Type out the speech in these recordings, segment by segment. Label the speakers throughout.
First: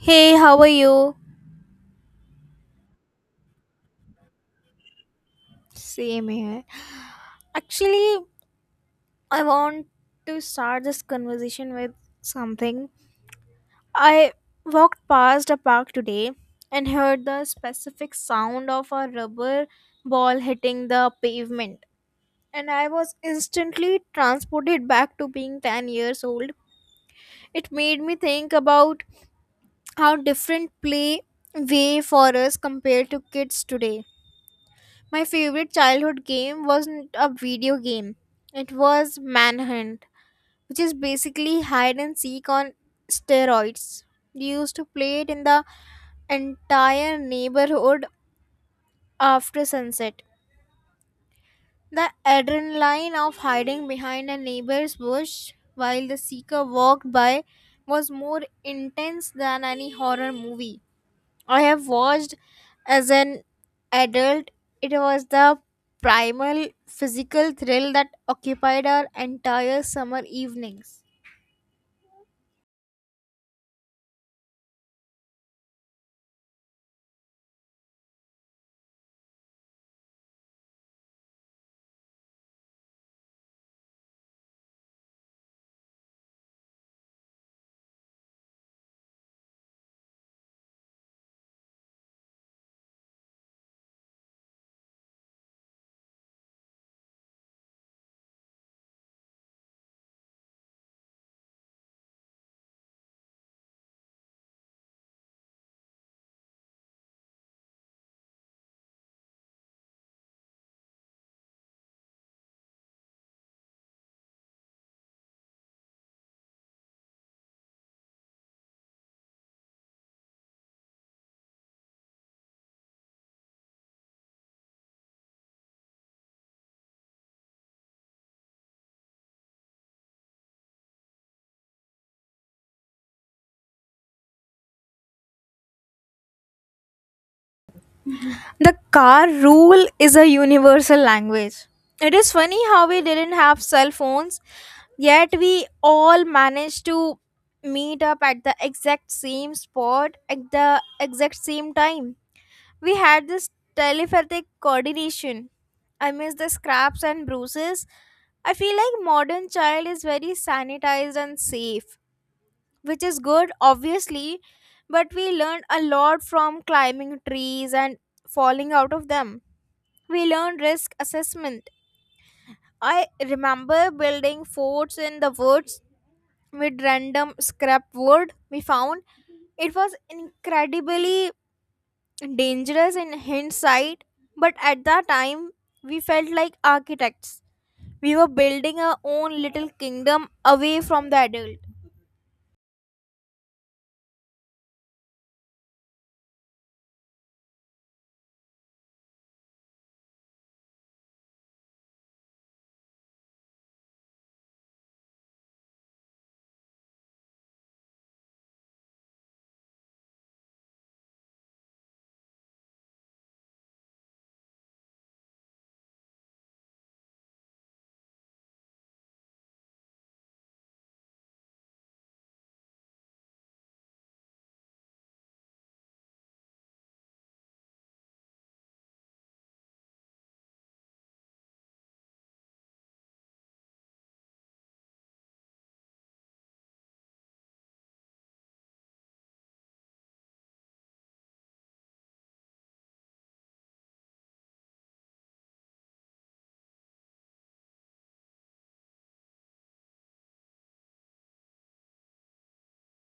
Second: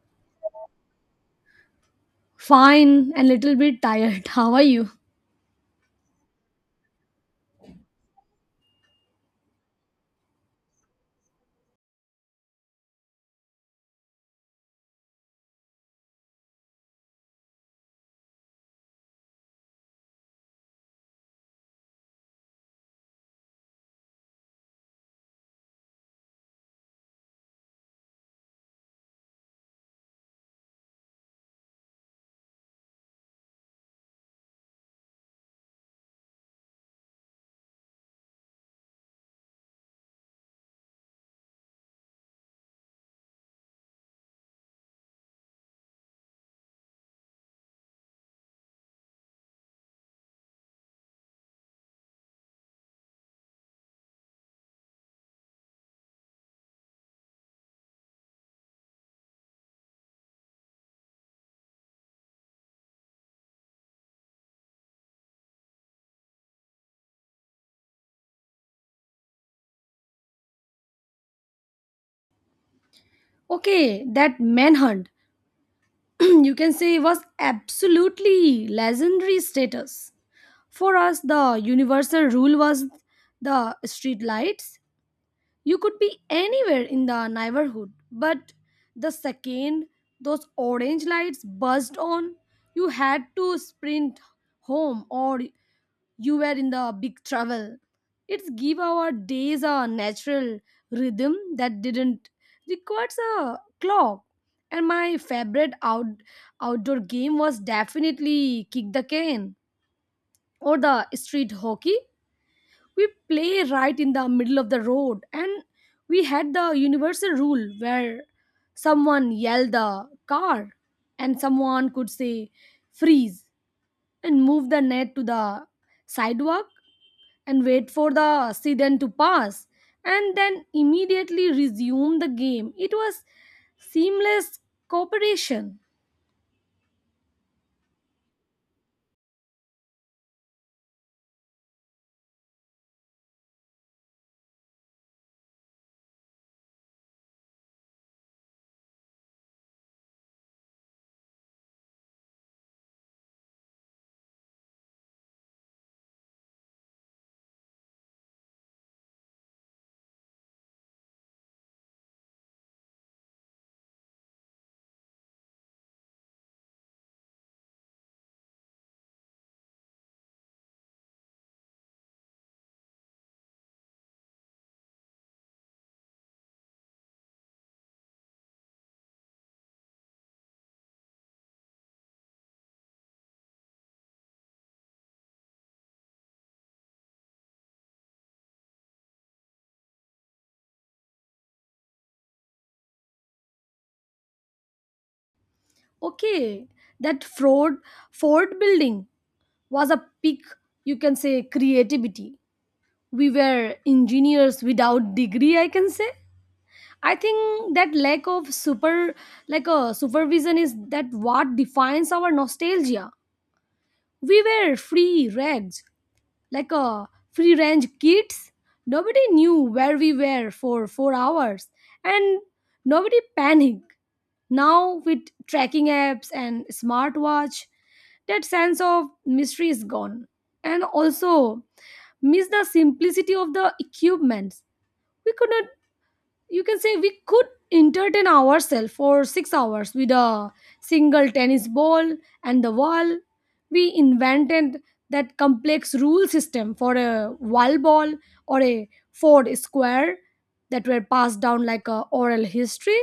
Speaker 1: Hey, how are you?
Speaker 2: Fine and little bit tired. How are you?
Speaker 1: Same here. Actually, I want to start this conversation with something. I walked past a park today and heard the specific sound of a rubber ball hitting the pavement. And I was instantly transported back to being 10 years old. It made me think about how different play way for us compared to kids today. My favorite childhood game wasn't a video game. It was Manhunt, which is basically hide and seek on steroids. We used to play it in the entire neighborhood after sunset. The adrenaline of hiding behind a neighbor's bush while the seeker walked by was more intense than any horror movie. I have watched as an adult, it was the primal physical thrill that occupied our entire summer evenings.
Speaker 2: Okay, that manhunt, you can say, was absolutely legendary status. For us, the universal rule was the street lights. You could be anywhere in the neighborhood, but the second those orange lights buzzed on, you had to sprint home or you were in the big trouble. It's give our days a natural rhythm that didn't requires a clock. And my favorite outdoor game was definitely kick the can or the street hockey. We play right in the middle of the road, and we had the universal rule where someone yelled the car and someone could say freeze and move the net to the sidewalk and wait for the accident to pass and then immediately resume the game. It was seamless cooperation.
Speaker 1: The car rule is a universal language. It is funny how we didn't have cell phones, yet we all managed to meet up at the exact same spot at the exact same time. We had this telepathic coordination. I miss the scraps and bruises. I feel like modern child is very sanitized and safe, which is good obviously, but we learned a lot from climbing trees and falling out of them. We learned risk assessment. I remember building forts in the woods with random scrap wood we found. It was incredibly dangerous in hindsight, but at that time we felt like architects. We were building our own little kingdom away from the adult.
Speaker 2: Okay, that fraud fort building was a peak, you can say, creativity. We were engineers without degree, I can say. I think that lack of super like a supervision is that what defines our nostalgia. We were free rags like a free range kids. Nobody knew where we were for 4 hours and nobody panicked. Now, with tracking apps and smartwatch, that sense of mystery is gone. And also, miss the simplicity of the equipment. We could not you can say we could entertain ourselves for 6 hours with a single tennis ball and the wall. We invented that complex rule system for a wall ball or a Ford square that were passed down like a oral history.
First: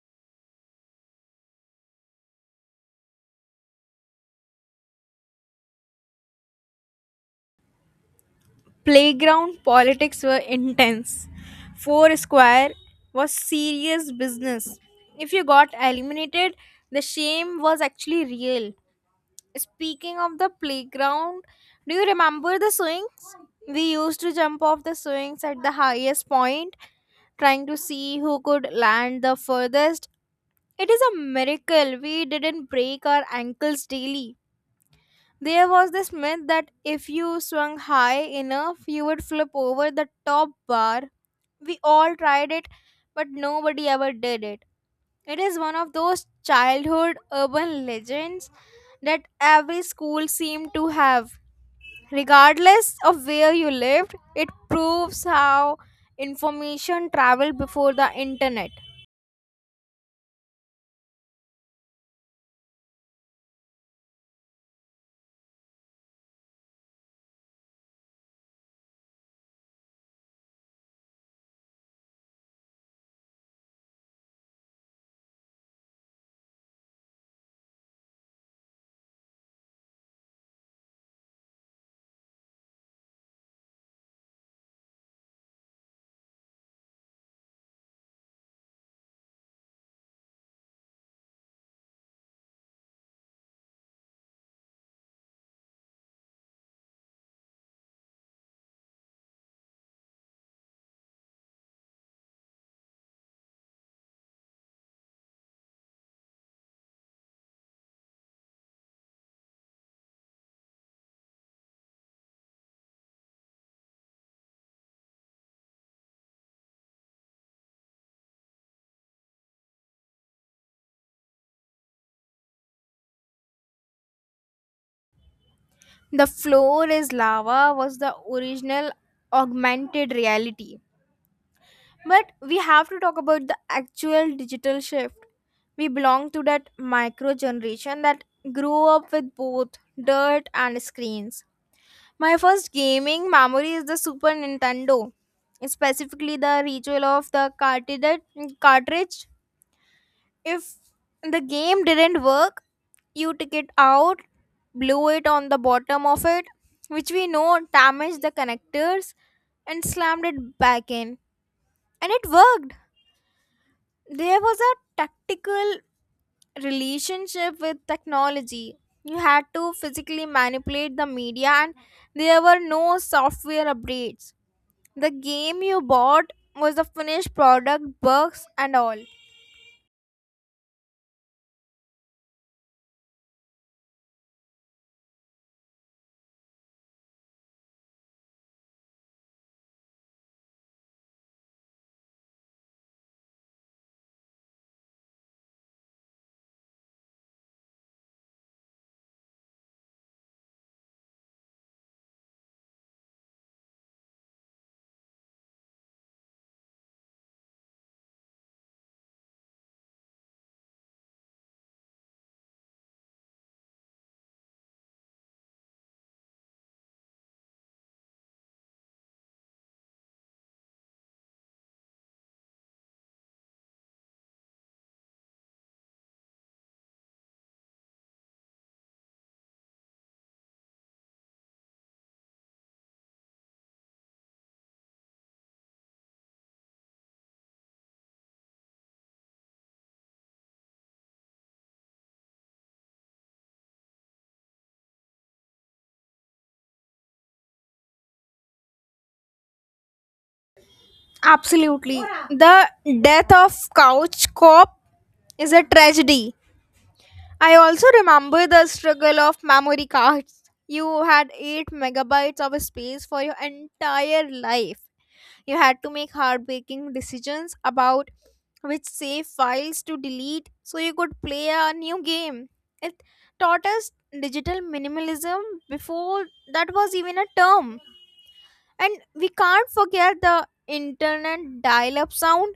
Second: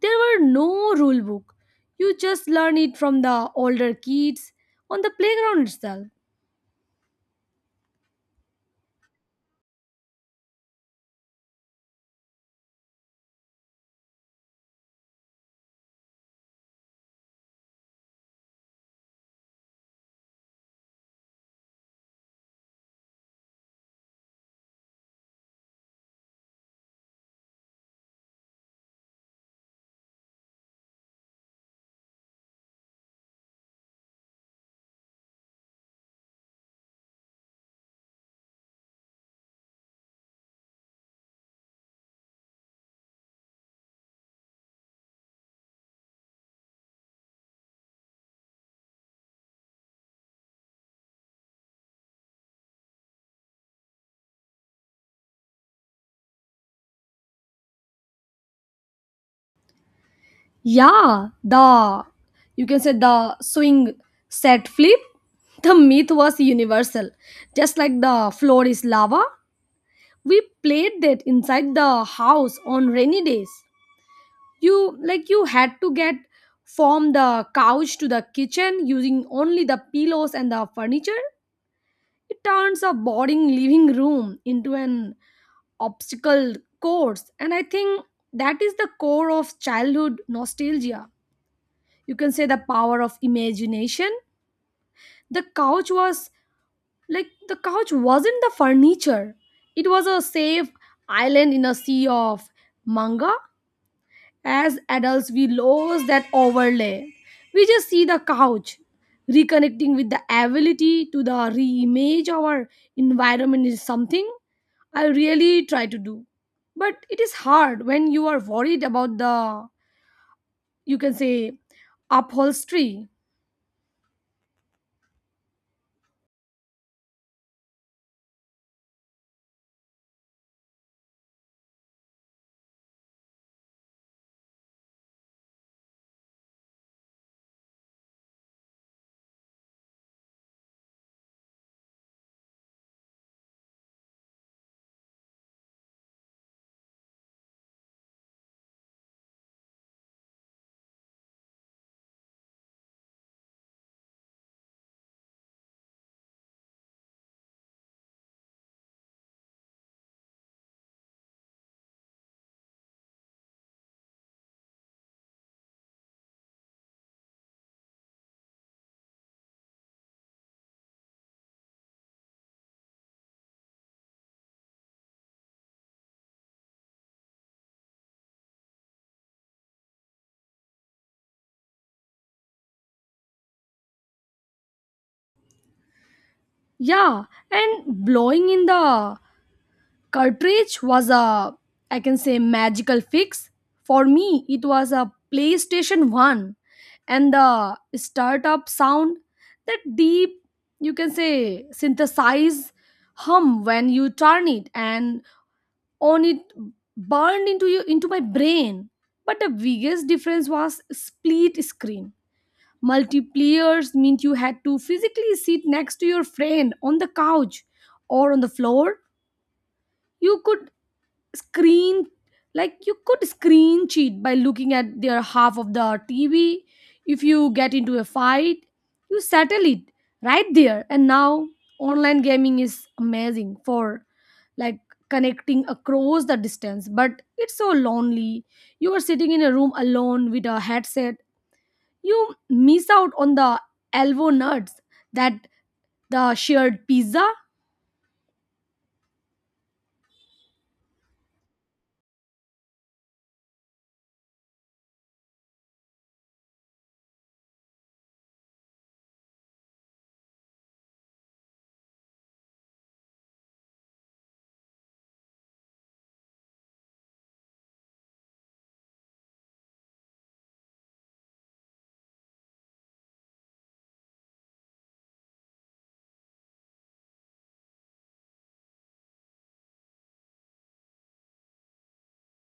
Speaker 2: There were no rule book. You just learn it from the older kids on the playground itself.
Speaker 1: Playground politics were intense. Four Square was serious business. If you got eliminated, the shame was actually real. Speaking of the playground, do you remember the swings? We used to jump off the swings at the highest point, trying to see who could land the furthest. It is a miracle we didn't break our ankles daily. There was this myth that if you swung high enough, you would flip over the top bar. We all tried it, but nobody ever did it. It is one of those childhood urban legends that every school seemed to have. Regardless of where you lived, it proves how information traveled before the internet.
Speaker 2: Yeah, the you can say the swing set flip. The myth was universal. Just like the floor is lava, we played that inside the house on rainy days. You had to get from the couch to the kitchen using only the pillows and the furniture. It turns a boring living room into an obstacle course, and I think that is the core of childhood nostalgia. You can say the power of imagination. The couch was like the couch wasn't the furniture, it was a safe island in a sea of manga. As adults, we lose that overlay, we just see the couch. Reconnecting with the ability to the reimage our environment is something I really try to do, but it is hard when you are worried about the, you can say, upholstery.
Speaker 1: The floor is lava was the original augmented reality. But we have to talk about the actual digital shift. We belong to that micro generation that grew up with both dirt and screens. My first gaming memory is the Super Nintendo, specifically the ritual of the cartridge. If the game didn't work, you took it out, blew it on the bottom of it, which we know damaged the connectors, and slammed it back in. And it worked. There was a tactical relationship with technology. You had to physically manipulate the media, and there were no software updates. The game you bought was the finished product, bugs and all.
Speaker 2: Yeah, and blowing in the cartridge was a, I can say, magical fix. For me, it was a PlayStation 1 and the startup sound, that deep, you can say, synthesize hum when you turn it and on it burned into my brain. But the biggest difference was split screen. Multiplayers meant you had to physically sit next to your friend on the couch or on the floor. You could screen you could screen cheat by looking at their half of the TV. If you get into a fight, you settle it right there. And now online gaming is amazing for, like, connecting across the distance, but it's so lonely. You are sitting in a room alone with a headset. You miss out on the elbow nuts, that, the shared pizza.
Speaker 1: Absolutely. The death of Couch Cop is a tragedy. I also remember the struggle of memory cards. You had 8 megabytes of space for your entire life. You had to make heartbreaking decisions about which save files to delete so you could play a new game. It taught us digital minimalism before that was even a term. And we can't forget the internet dial up sound,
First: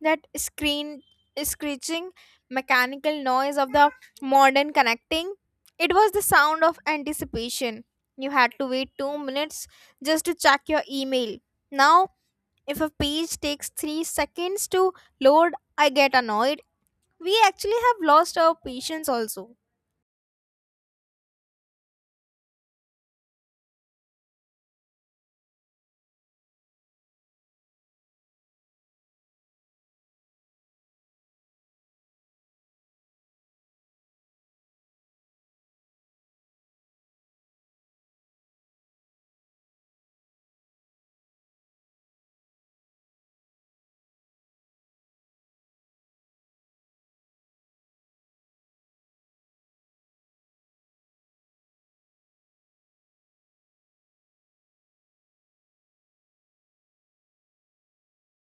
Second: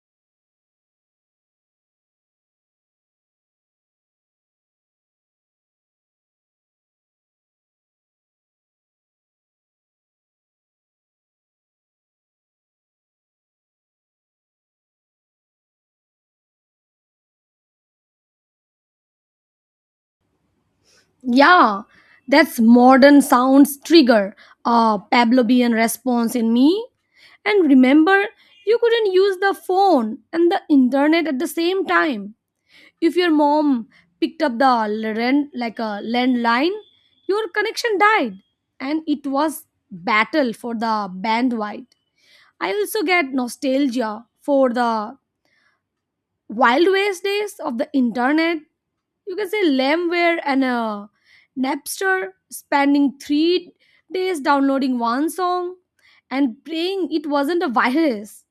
Speaker 1: that screen screeching mechanical noise of the modern connecting. It was the sound of anticipation. You had to wait 2 minutes just to check your email. Now, if a page takes 3 seconds to load, I get annoyed. We actually have lost our patience also.
Speaker 2: Yeah, that's modern sounds trigger a Pavlovian response in me. And remember, you couldn't use the phone and the internet at the same time. If your mom picked up the land, like a landline, your connection died, and it was battle for the bandwidth. I also get nostalgia for the Wild West days of the internet, you can say Lamware and Napster, spending 3 days downloading one song and praying it wasn't a virus.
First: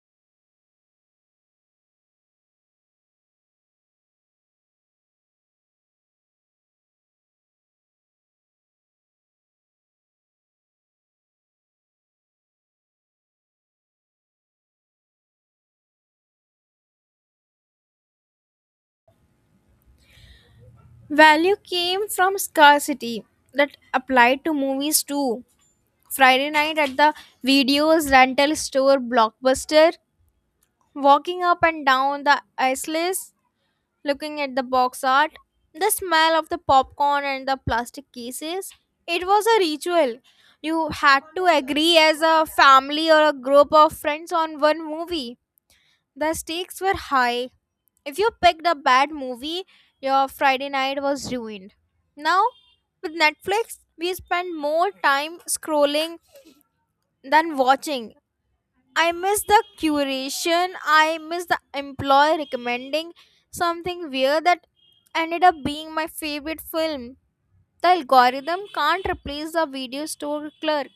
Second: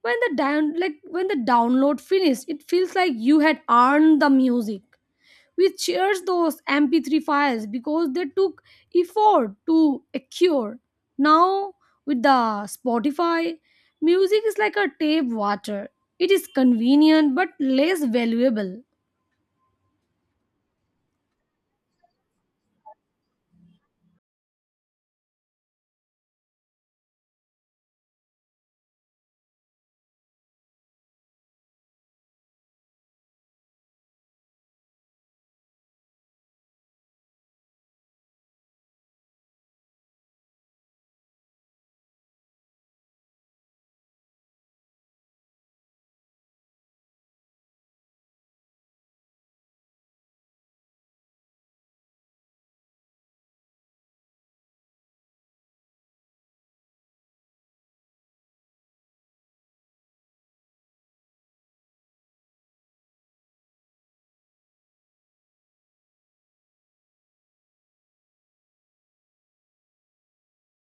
Speaker 2: When the download finished, it feels like you had earned the music. We cherish those MP3 files because they took effort to acquire. Now, with the Spotify, music is like a tap water. It is convenient but less valuable.
Speaker 1: Value came from scarcity that applied to movies too. Friday night at the videos rental store blockbuster, walking up and down the aisles, looking at the box art, the smell of the popcorn and the plastic cases. It was a ritual. You had to agree as a family or a group of friends on one movie. The stakes were high. If you picked a bad movie, your Friday night was ruined. Now, with Netflix, we spend more time scrolling than watching. I miss the curation. I miss the employee recommending something weird that ended up being my favorite film. The algorithm can't replace the video store clerk.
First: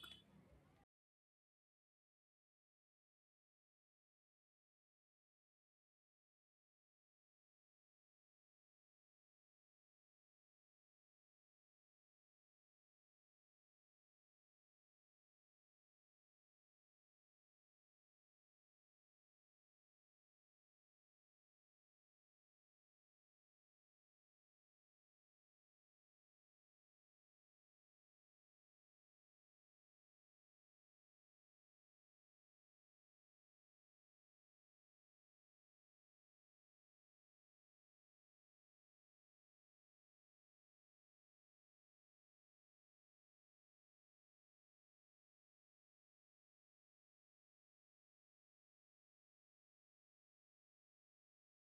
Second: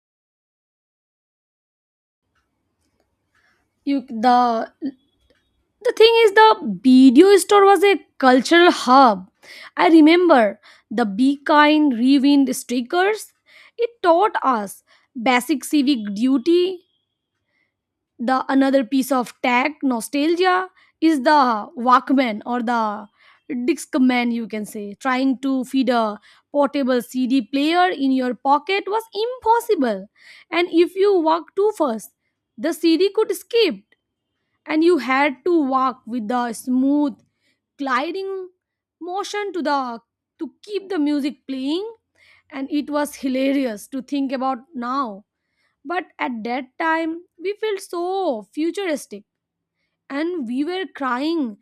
Speaker 2: You the thing is the video store was a cultural hub. I remember the Be Kind Rewind stickers. It taught us basic civic duty. The another piece of tech nostalgia is the Walkman or the Discman, you can say. Trying to feed a portable CD player in your pocket was impossible, and if you walked too fast the CD could skip, and you had to walk with the smooth gliding motion to keep the music playing. And it was hilarious to think about now, but at that time we felt so futuristic, and we were crying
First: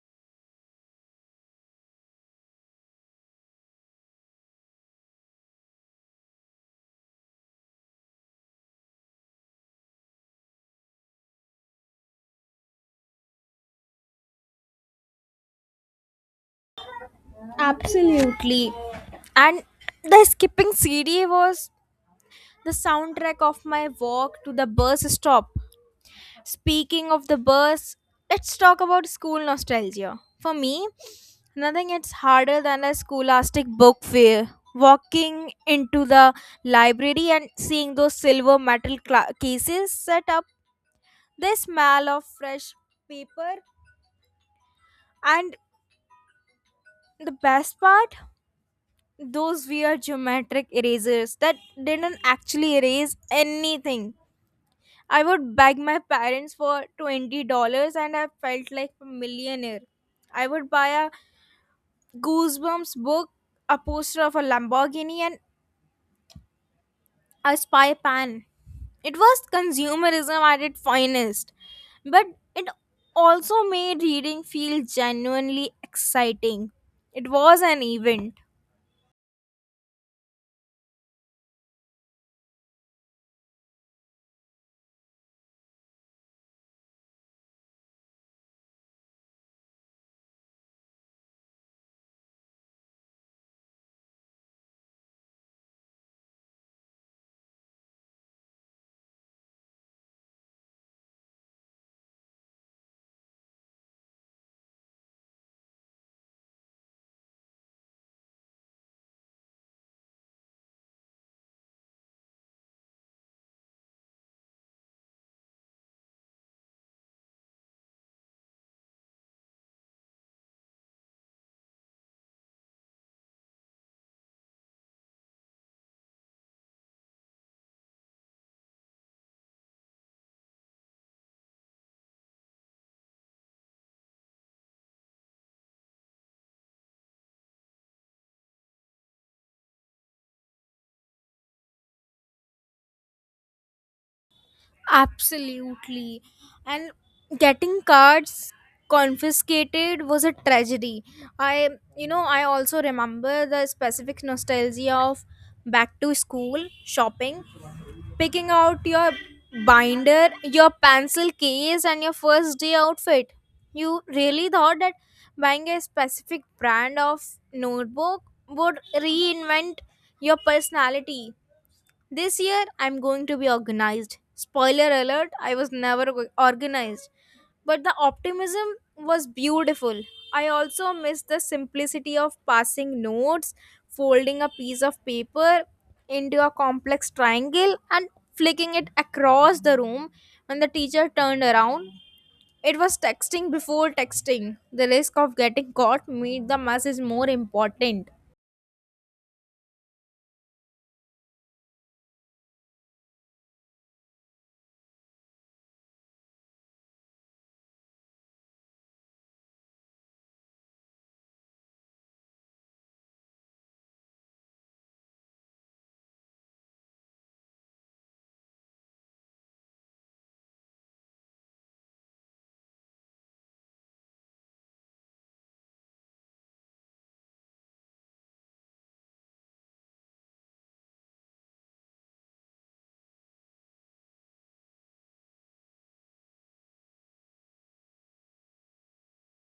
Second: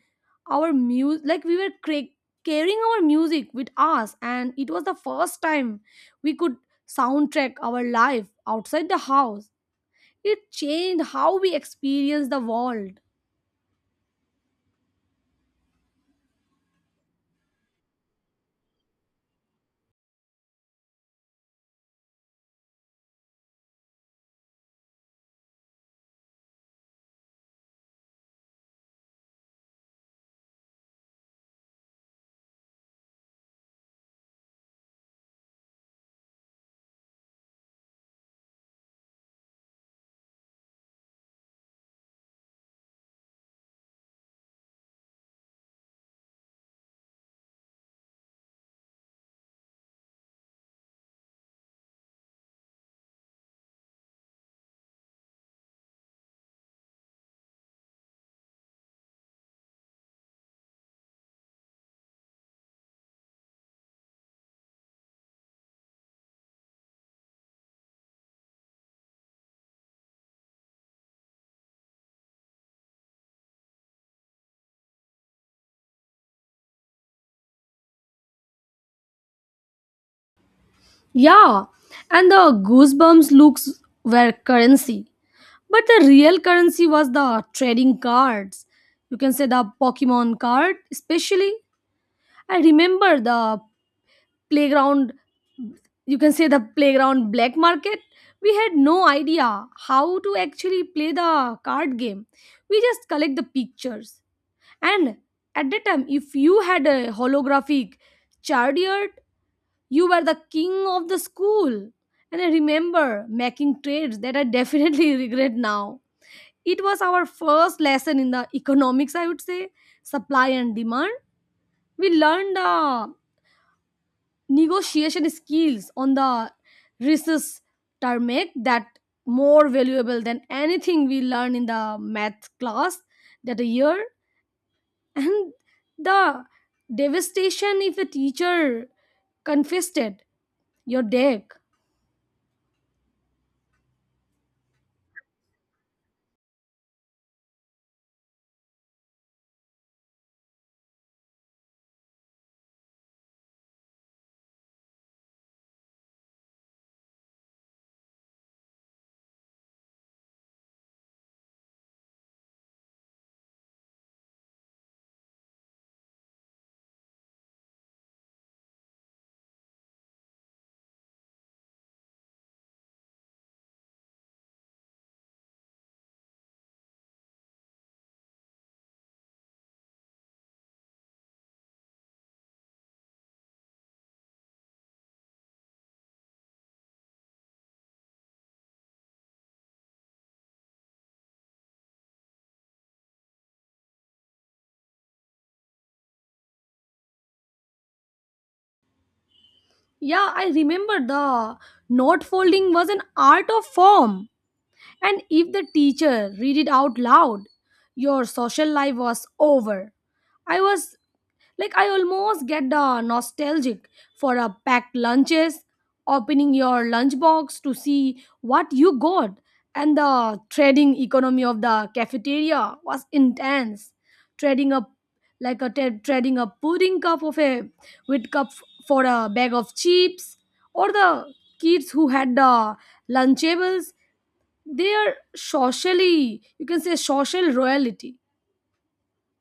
Speaker 2: our music like we were cra- carrying our music with us, and it was the first time we could soundtrack our life outside the house. It changed how we experience the world.
Speaker 1: Absolutely. And the skipping CD was the soundtrack of my walk to the bus stop. Speaking of the bus, let's talk about school nostalgia. For me, nothing hits harder than a scholastic book fair. Walking into the library and seeing those silver metal cla cases set up, the smell of fresh paper, and the best part, those weird geometric erasers that didn't actually erase anything. I would beg my parents for $20 and I felt like a millionaire. I would buy a Goosebumps book, a poster of a Lamborghini, and a spy pan. It was consumerism at its finest, but it also made reading feel genuinely exciting. It was an event.
Speaker 2: Yeah, and the Goosebumps looks were currency, but the real currency was the trading cards, you can say the Pokemon card especially. I remember the playground, you can say, the playground black market. We had no idea how to actually play the card game, we just collect the pictures. And at that time if you had a holographic chariot, you were the king of the school. And I remember making trades that I definitely regret now. It was our first lesson in the economics, I would say, supply and demand. We learned the negotiation skills on the recess term, make that more valuable than anything we learn in the math class that a year. And the devastation if a teacher confessed it your deck.
Speaker 1: Absolutely. And getting cards confiscated was a tragedy. I, I also remember the specific nostalgia of back to school shopping, picking out your binder, your pencil case, and your first day outfit. You really thought that buying a specific brand of notebook would reinvent your personality this year. I'm going to be organized. Spoiler alert, I was never organized. But the optimism was beautiful. I also miss the simplicity of passing notes, folding a piece of paper into a complex triangle and flicking it across the room when the teacher turned around. It was texting before texting. The risk of getting caught made the message more important.
Speaker 2: Yeah, I remember the note folding was an art of form, and if the teacher read it out loud, your social life was over. I was Like I almost get the nostalgic for a packed lunches, opening your lunchbox to see what you got, and the trading economy of the cafeteria was intense. Trading a trading a pudding cup of a with cup for a bag of chips, or the kids who had the Lunchables. They are socially, you can say, social royalty.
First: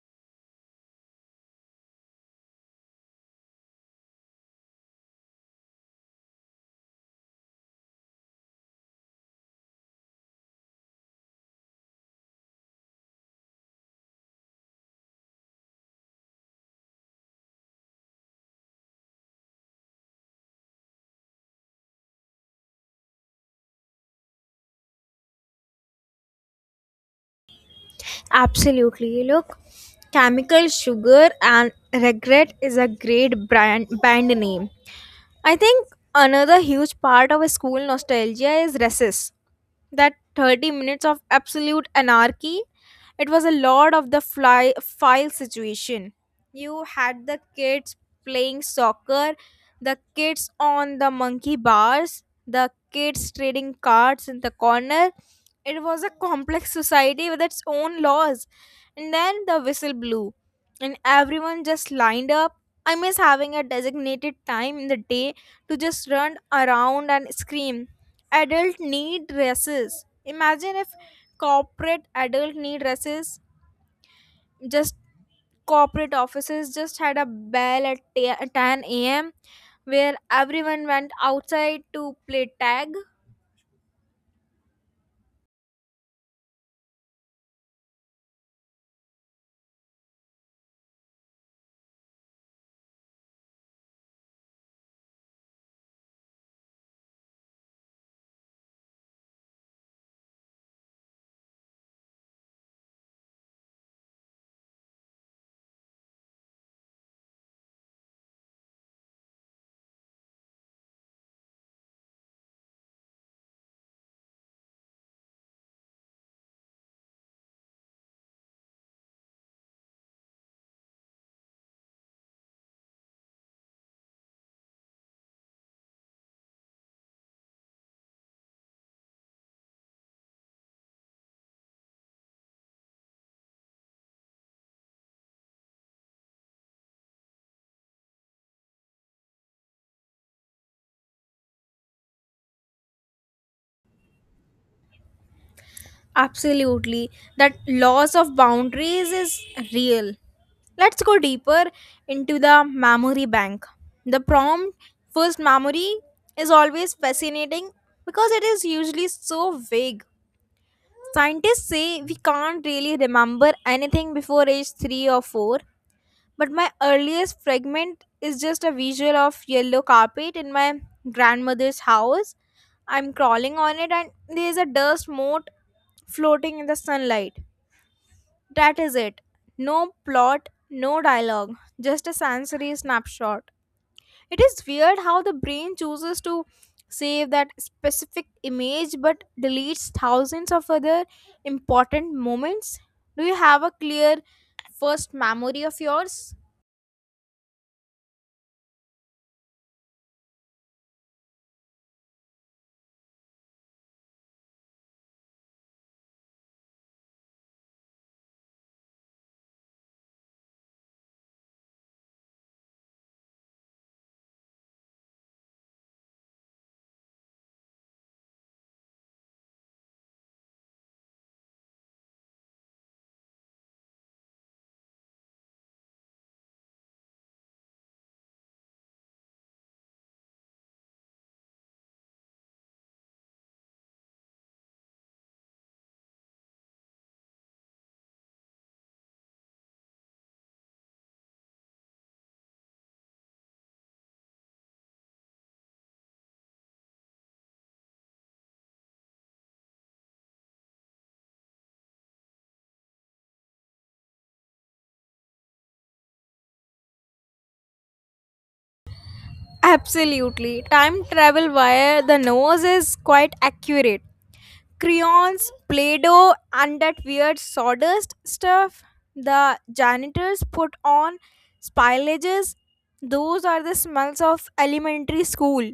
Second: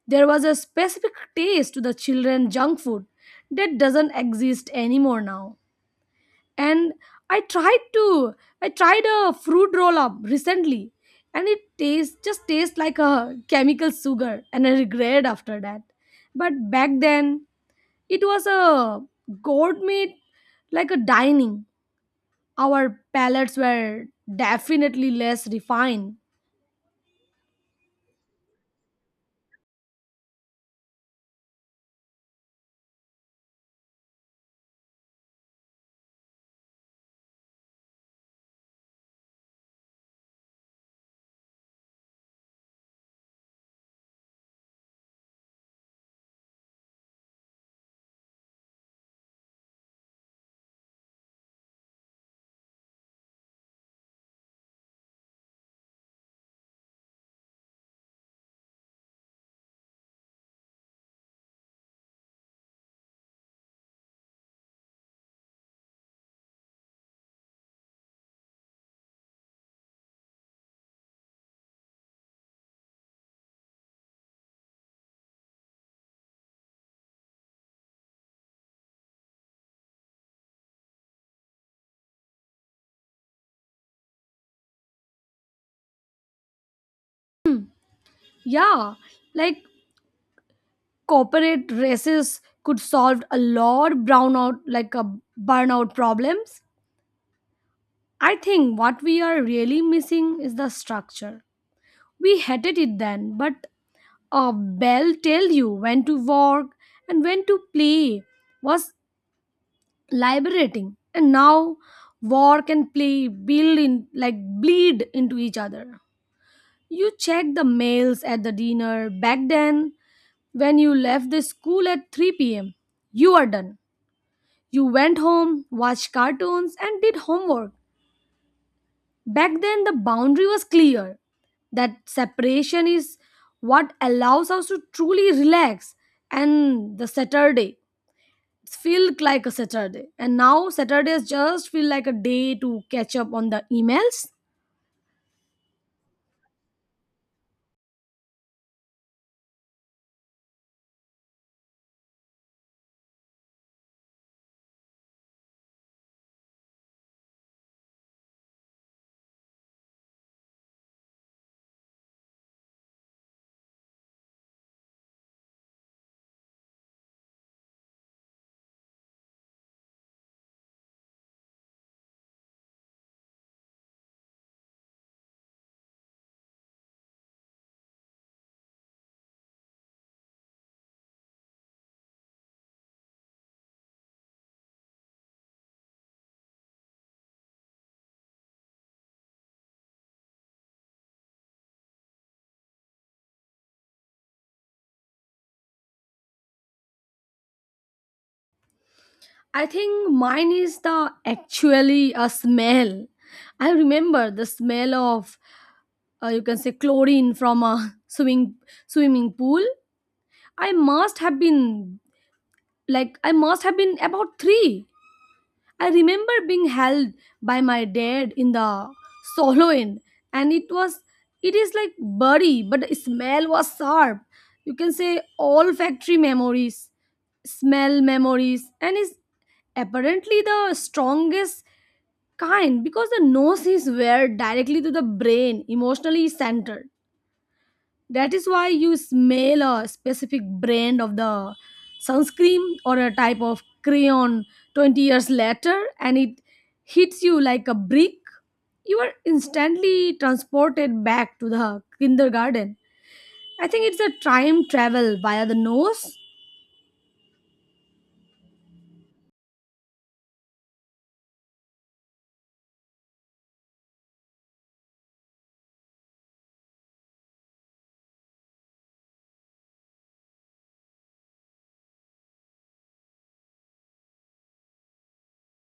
Speaker 2: There was a specific taste to the children junk food that doesn't exist anymore now. And I tried to I tried a fruit roll up recently, and it tastes just tastes like a chemical sugar, and I regret after that. But back then it was a gourmet like a dining. Our palates were definitely less refined.
Speaker 1: Absolutely. Look, Chemical Sugar and Regret is a great brand band name. I think another huge part of school nostalgia is recess. That 30 minutes of absolute anarchy, it was a lot of the fly file situation. You had the kids playing soccer, the kids on the monkey bars, the kids trading cards in the corner. It was a complex society with its own laws. And then the whistle blew, and everyone just lined up. I miss having a designated time in the day to just run around and scream. Adult need dresses. Imagine if corporate adult need dresses, just corporate offices just had a bell at 10 a.m. where everyone went outside to play tag.
Speaker 2: Yeah, like corporate races could solve a lot brownout like a burnout problems. I think what we are really missing is the structure. We hated it then, but a bell tell you when to work and when to play was liberating. And now work and play build in like bleed into each other. You check the mails at the dinner. Back then, when you left the school at 3 p.m, you are done. You went home, watched cartoons, and did homework. Back then, the boundary was clear. That separation is what allows us to truly relax. And the Saturday feel like a Saturday. And now Saturdays just feel like a day to catch up on the emails.
Speaker 1: Absolutely. That loss of boundaries is real. Let's go deeper into the memory bank. The prompt first memory is always fascinating because it is usually so vague. Scientists say we can't really remember anything before age 3 or 4, but my earliest fragment is just a visual of yellow carpet in my grandmother's house. I'm crawling on it and there's a dust mote floating in the sunlight. That is it. No plot, no dialogue, just a sensory snapshot. It is weird how the brain chooses to save that specific image but deletes thousands of other important moments. Do you have a clear first memory of yours?
Speaker 2: I think mine is the actually a smell. I remember the smell of you can say chlorine from a swimming pool. I must have been like I must have been about three. I remember being held by my dad in the solo end, and it is like body, but the smell was sharp. You can say olfactory memories, smell memories, and is apparently the strongest kind because the nose is where directly to the brain, emotionally centered. That is why you smell a specific brand of the sunscreen or a type of crayon 20 years later and it hits you like a brick. You are instantly transported back to the kindergarten. I think it's a time travel via the nose.
Speaker 1: Absolutely. Time travel via the nose is quite accurate. Crayons, Play Doh, and that weird sawdust stuff the janitors put on, spillages, those are the smells of elementary school.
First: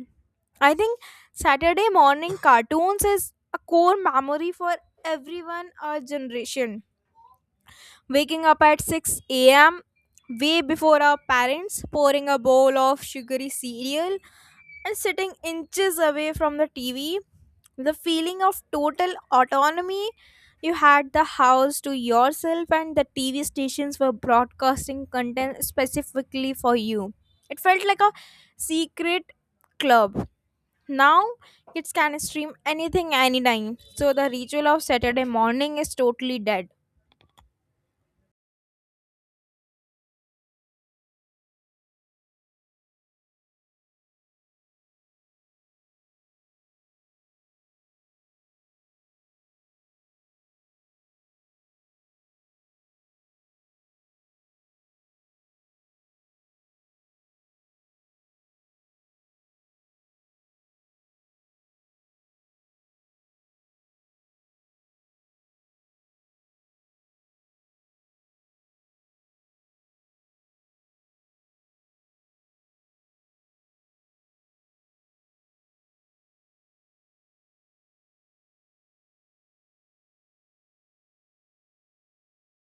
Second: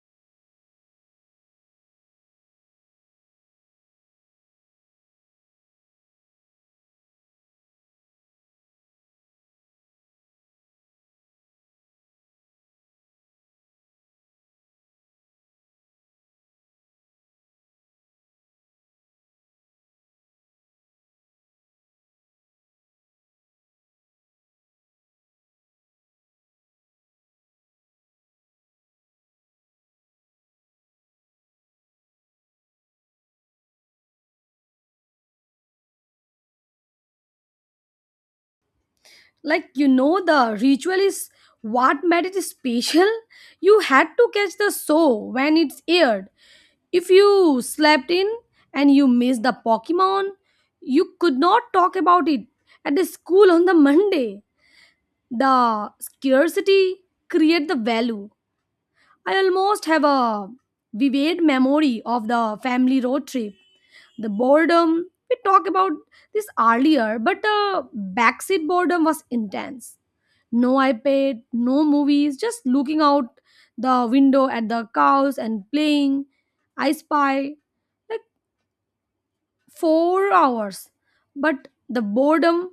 Speaker 1: I think Saturday morning cartoons is a core memory for everyone, our generation waking up at 6 a.m., way before our parents, pouring a bowl of sugary cereal, and sitting inches away from the TV. The feeling of total autonomy. You had the house to yourself, and the TV stations were broadcasting content specifically for you. It felt like a secret club. Now, kids can stream anything anytime, so the ritual of Saturday morning is totally dead.
Speaker 2: Like, the ritual is what made it special. You had to catch the show when it's aired. If you slept in and you missed the Pokemon, you could not talk about it at the school on the Monday. The scarcity create the value. I almost have a vivid memory of the family road trip. The boredom, we talked about this earlier, but the backseat boredom was intense. No iPad, no movies, just looking out the window at the cows and playing I Spy, like, 4 hours, but the boredom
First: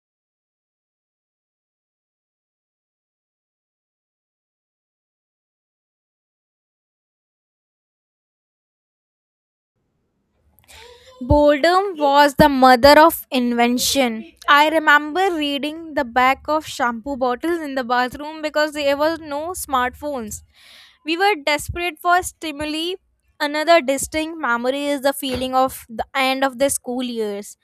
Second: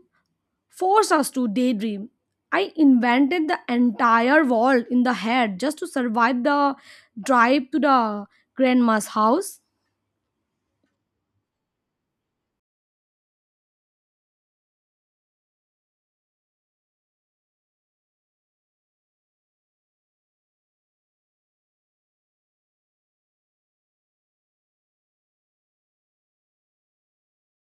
Speaker 2: forced us to daydream. I invented the entire wall in the head just to survive the drive to the grandma's house.
Speaker 1: Boredom was the mother of invention. I remember reading the back of shampoo bottles in the bathroom because there was no smartphones. We were desperate for stimuli. Another distinct memory is the feeling of the end of the school years.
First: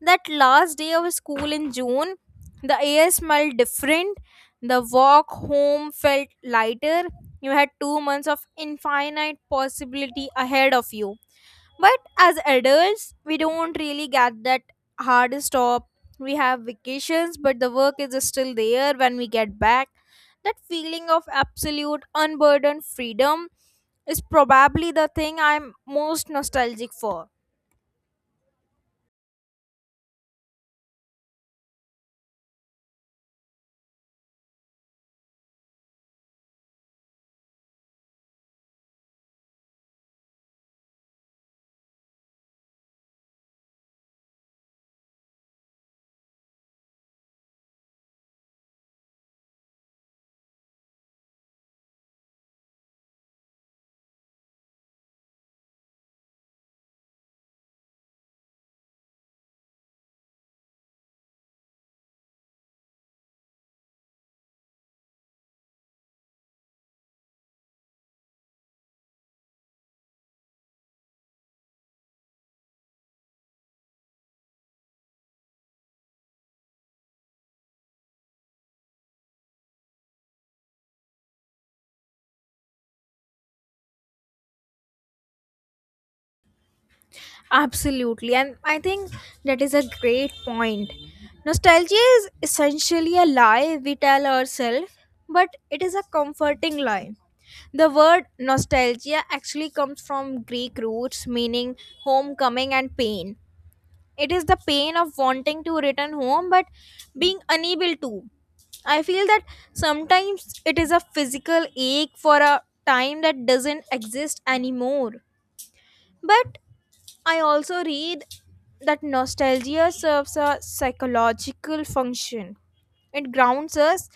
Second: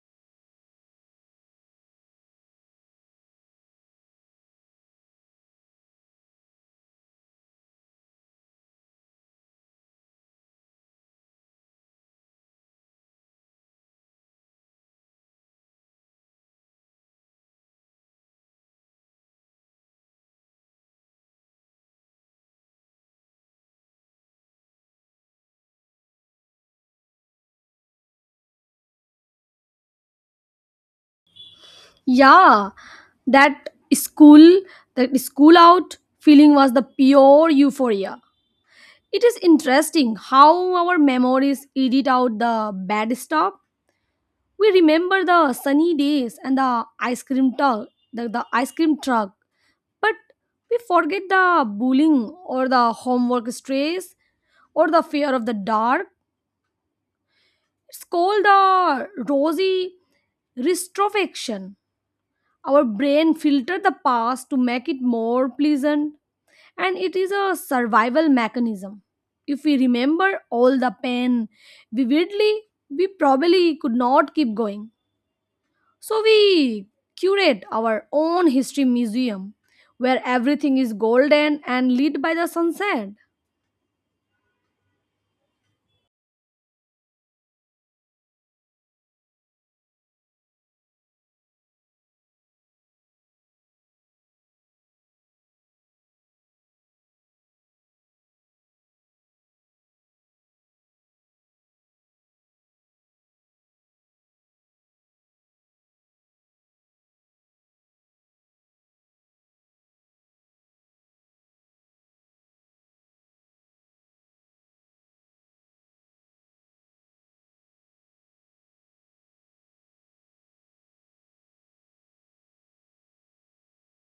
Speaker 1: That last day of school in June, the air smelled different. The walk home felt lighter. You had 2 months of infinite possibility ahead of you. But as adults, we don't really get that hard stop. We have vacations, but the work is still there when we get back. That feeling of absolute unburdened freedom is probably the thing I'm most nostalgic for.
Speaker 2: Yeah, that school, that school out feeling was the pure euphoria. It is interesting how our memories edit out the bad stuff. We remember the sunny days and the ice cream truck, the, the ice cream truck But we forget the bullying or the homework stress or the fear of the dark. It's called the rosy retrospection. Our brain filters the past to make it more pleasant, and it is a survival mechanism. If we remember all the pain vividly, we probably could not keep going. So we curate our own history museum where everything is golden and lit by the sunset.
Speaker 1: Absolutely, and I think that is a great point. Nostalgia is essentially a lie we tell ourselves, but it is a comforting lie. The word nostalgia actually comes from Greek roots meaning homecoming and pain. It is the pain of wanting to return home but being unable to. I feel that sometimes it is a physical ache for a time that doesn't exist anymore. But I also read that nostalgia serves a psychological function. It grounds us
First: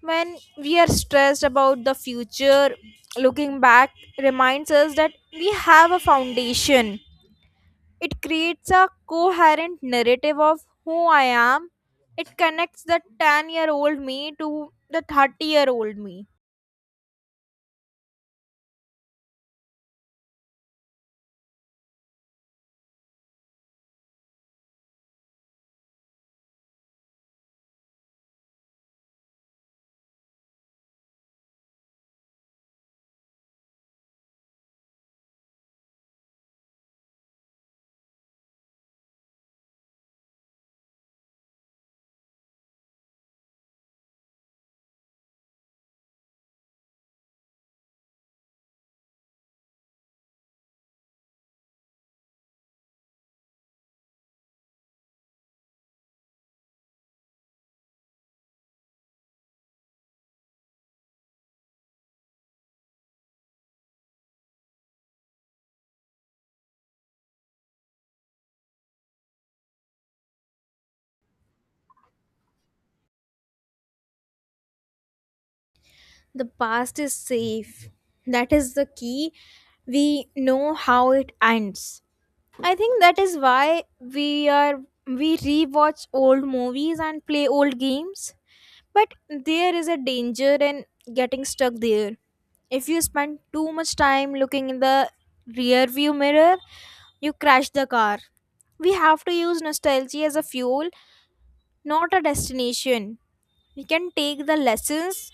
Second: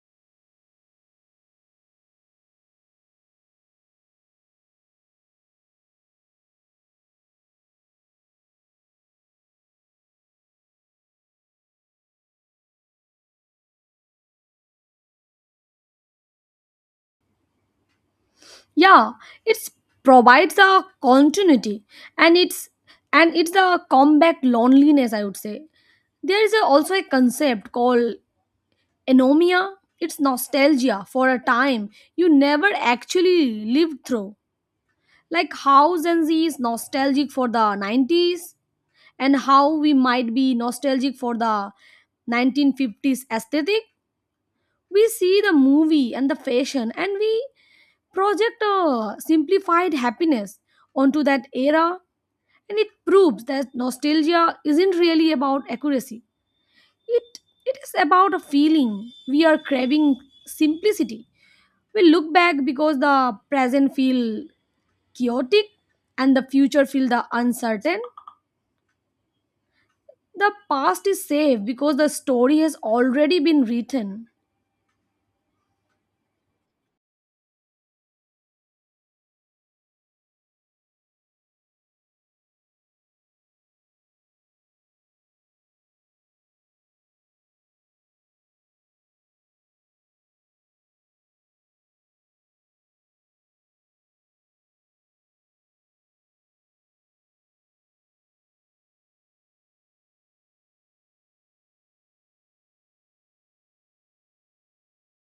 Speaker 1: when we are stressed about the future. Looking back reminds us that we have a foundation. It creates a coherent narrative of who I am. It connects the 10-year-old me to the 30-year-old me.
Speaker 2: Yeah, it provides a continuity, and it's and it's a combat loneliness, I would say. There is also a concept called anomia. It's nostalgia for a time you never actually lived through. Like how Gen Z is nostalgic for the 90s and how we might be nostalgic for the 1950s aesthetic. We see the movie and the fashion and we project simplified happiness onto that era, and it proves that nostalgia isn't really about accuracy. It it is about a feeling we are craving simplicity. We look back because the present feel chaotic and the future feel the uncertain. The past is safe because the story has already been written.
Speaker 1: The past is safe. That is the key. We know how it ends. I think that is why we are we rewatch old movies and play old games. But there is a danger in getting stuck there. If you spend too much time looking in the rear view mirror, you crash the car. We have to use nostalgia as a fuel, not a destination. We can take the lessons,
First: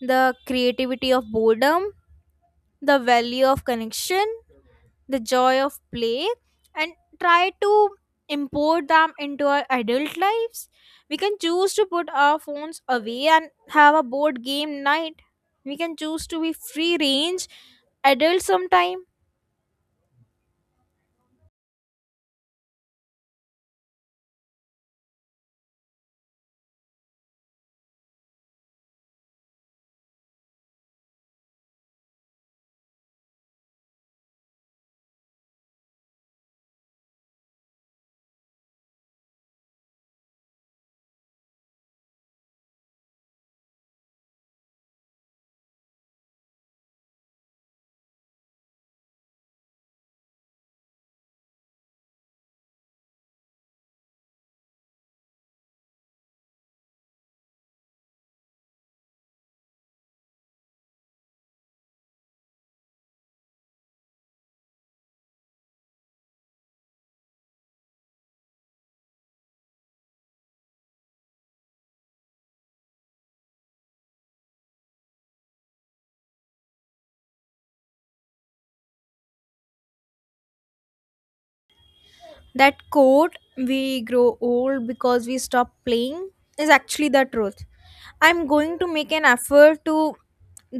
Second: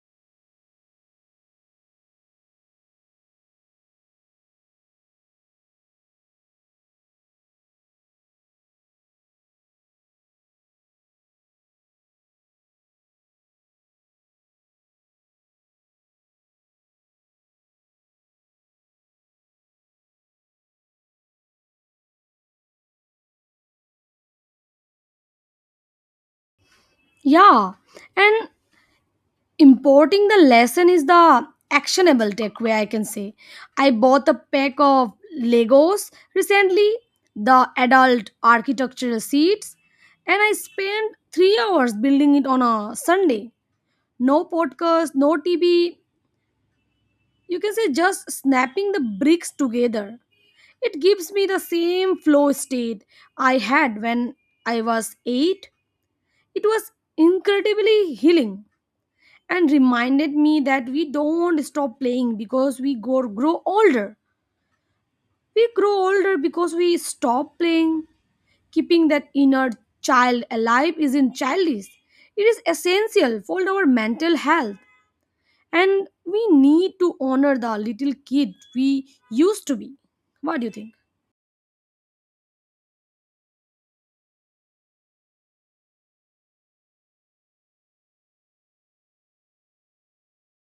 Speaker 1: the creativity of boredom, the value of connection, the joy of play, and try to import them into our adult lives. We can choose to put our phones away and have a board game night. We can choose to be free range adults sometime.
Speaker 2: Yeah, and importing the lesson is the actionable takeaway, I can say. I bought a pack of Legos recently, the adult architectural seats, and I spent 3 hours building it on a Sunday. No podcast, no TV, you can say, just snapping the bricks together. It gives me the same flow state I had when I was eight. It was incredibly healing and reminded me that we don't stop playing because we grow older. We grow older because we stop playing. Keeping that inner child alive isn't childish, it is essential for our mental health. And we need to honor the little kid we used to be. What do you think?
Speaker 1: That quote, we grow old because we stop playing, is actually the truth. I'm going to make an effort to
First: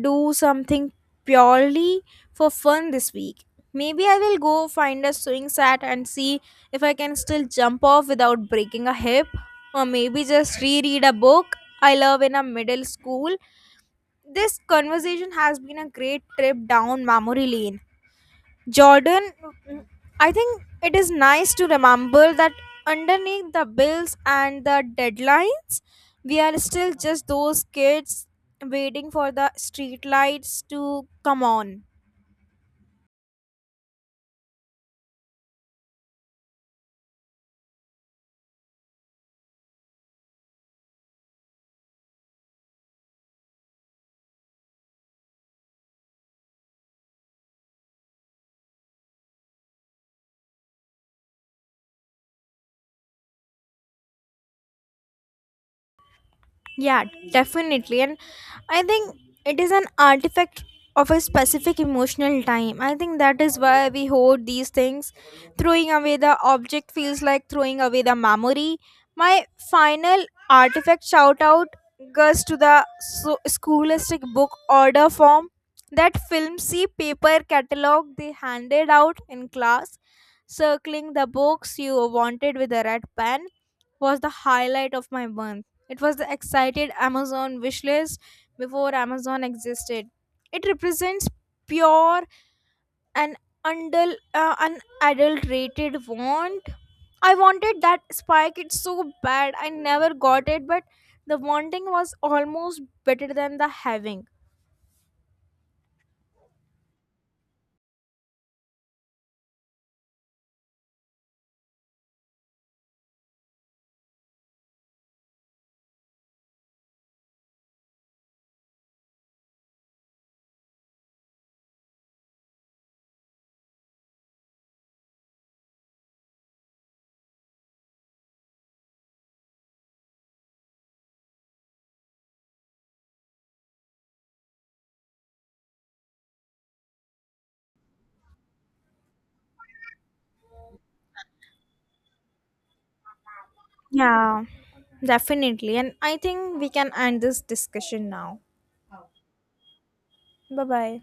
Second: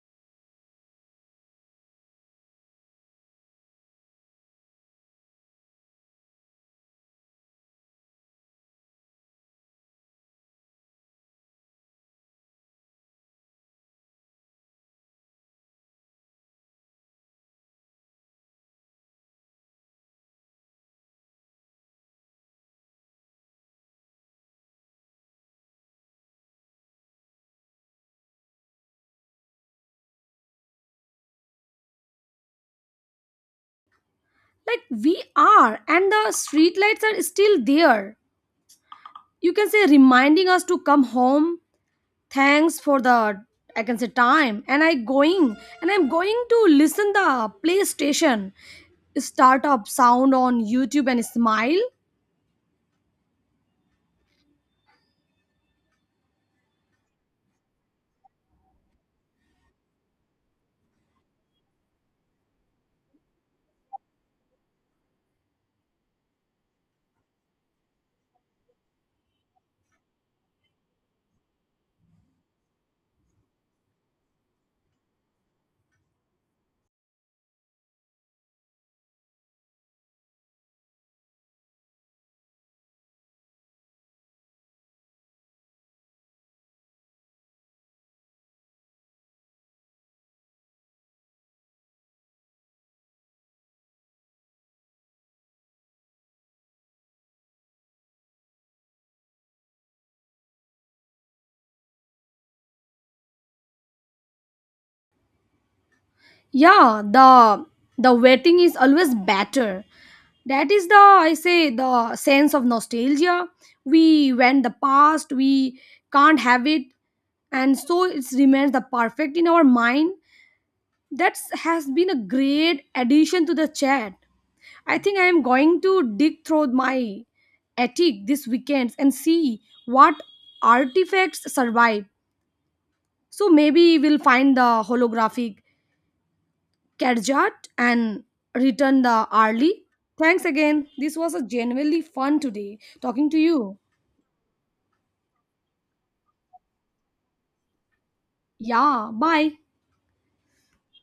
Speaker 1: do something purely for fun this week. Maybe I will go find a swing set and see if I can still jump off without breaking a hip, or maybe just reread a book I love in a middle school. This conversation has been a great trip down memory lane. Jordan, I think it is nice to remember that underneath the bills and the deadlines, we are still just those kids waiting for the streetlights to come on.
Speaker 2: Like, we are, and the streetlights are still there. You can say reminding us to come home. Thanks for the, I can say, time. And I'm going to listen the PlayStation startup sound on YouTube and smile.
Speaker 1: Yeah, definitely. And I think it is an artifact of a specific emotional time. I think that is why we hoard these things. Throwing away the object feels like throwing away the memory. My final artifact shout out goes to the scholastic book order form. That filmsy paper catalog they handed out in class, circling the books you wanted with a red pen was the highlight of my month. It was the excited Amazon wishlist before Amazon existed. It represents pure and unadulterated want. I wanted that spike. It's so bad. I never got it, but the wanting was almost better than the having.
Speaker 2: Yeah, the waiting is always better. That is the I say the sense of nostalgia. We went the past, we can't have it, and so it remains the perfect in our mind. That has been a great addition to the chat. I think I am going to dig through my attic this weekend and see what artifacts survive. So maybe we'll find the holographic Kerjat and return the early. Thanks again. This was a genuinely fun today talking to you.
Speaker 1: Yeah, definitely. And I think we can end this discussion now.
Speaker 2: Yeah, bye.
Speaker 1: Bye bye.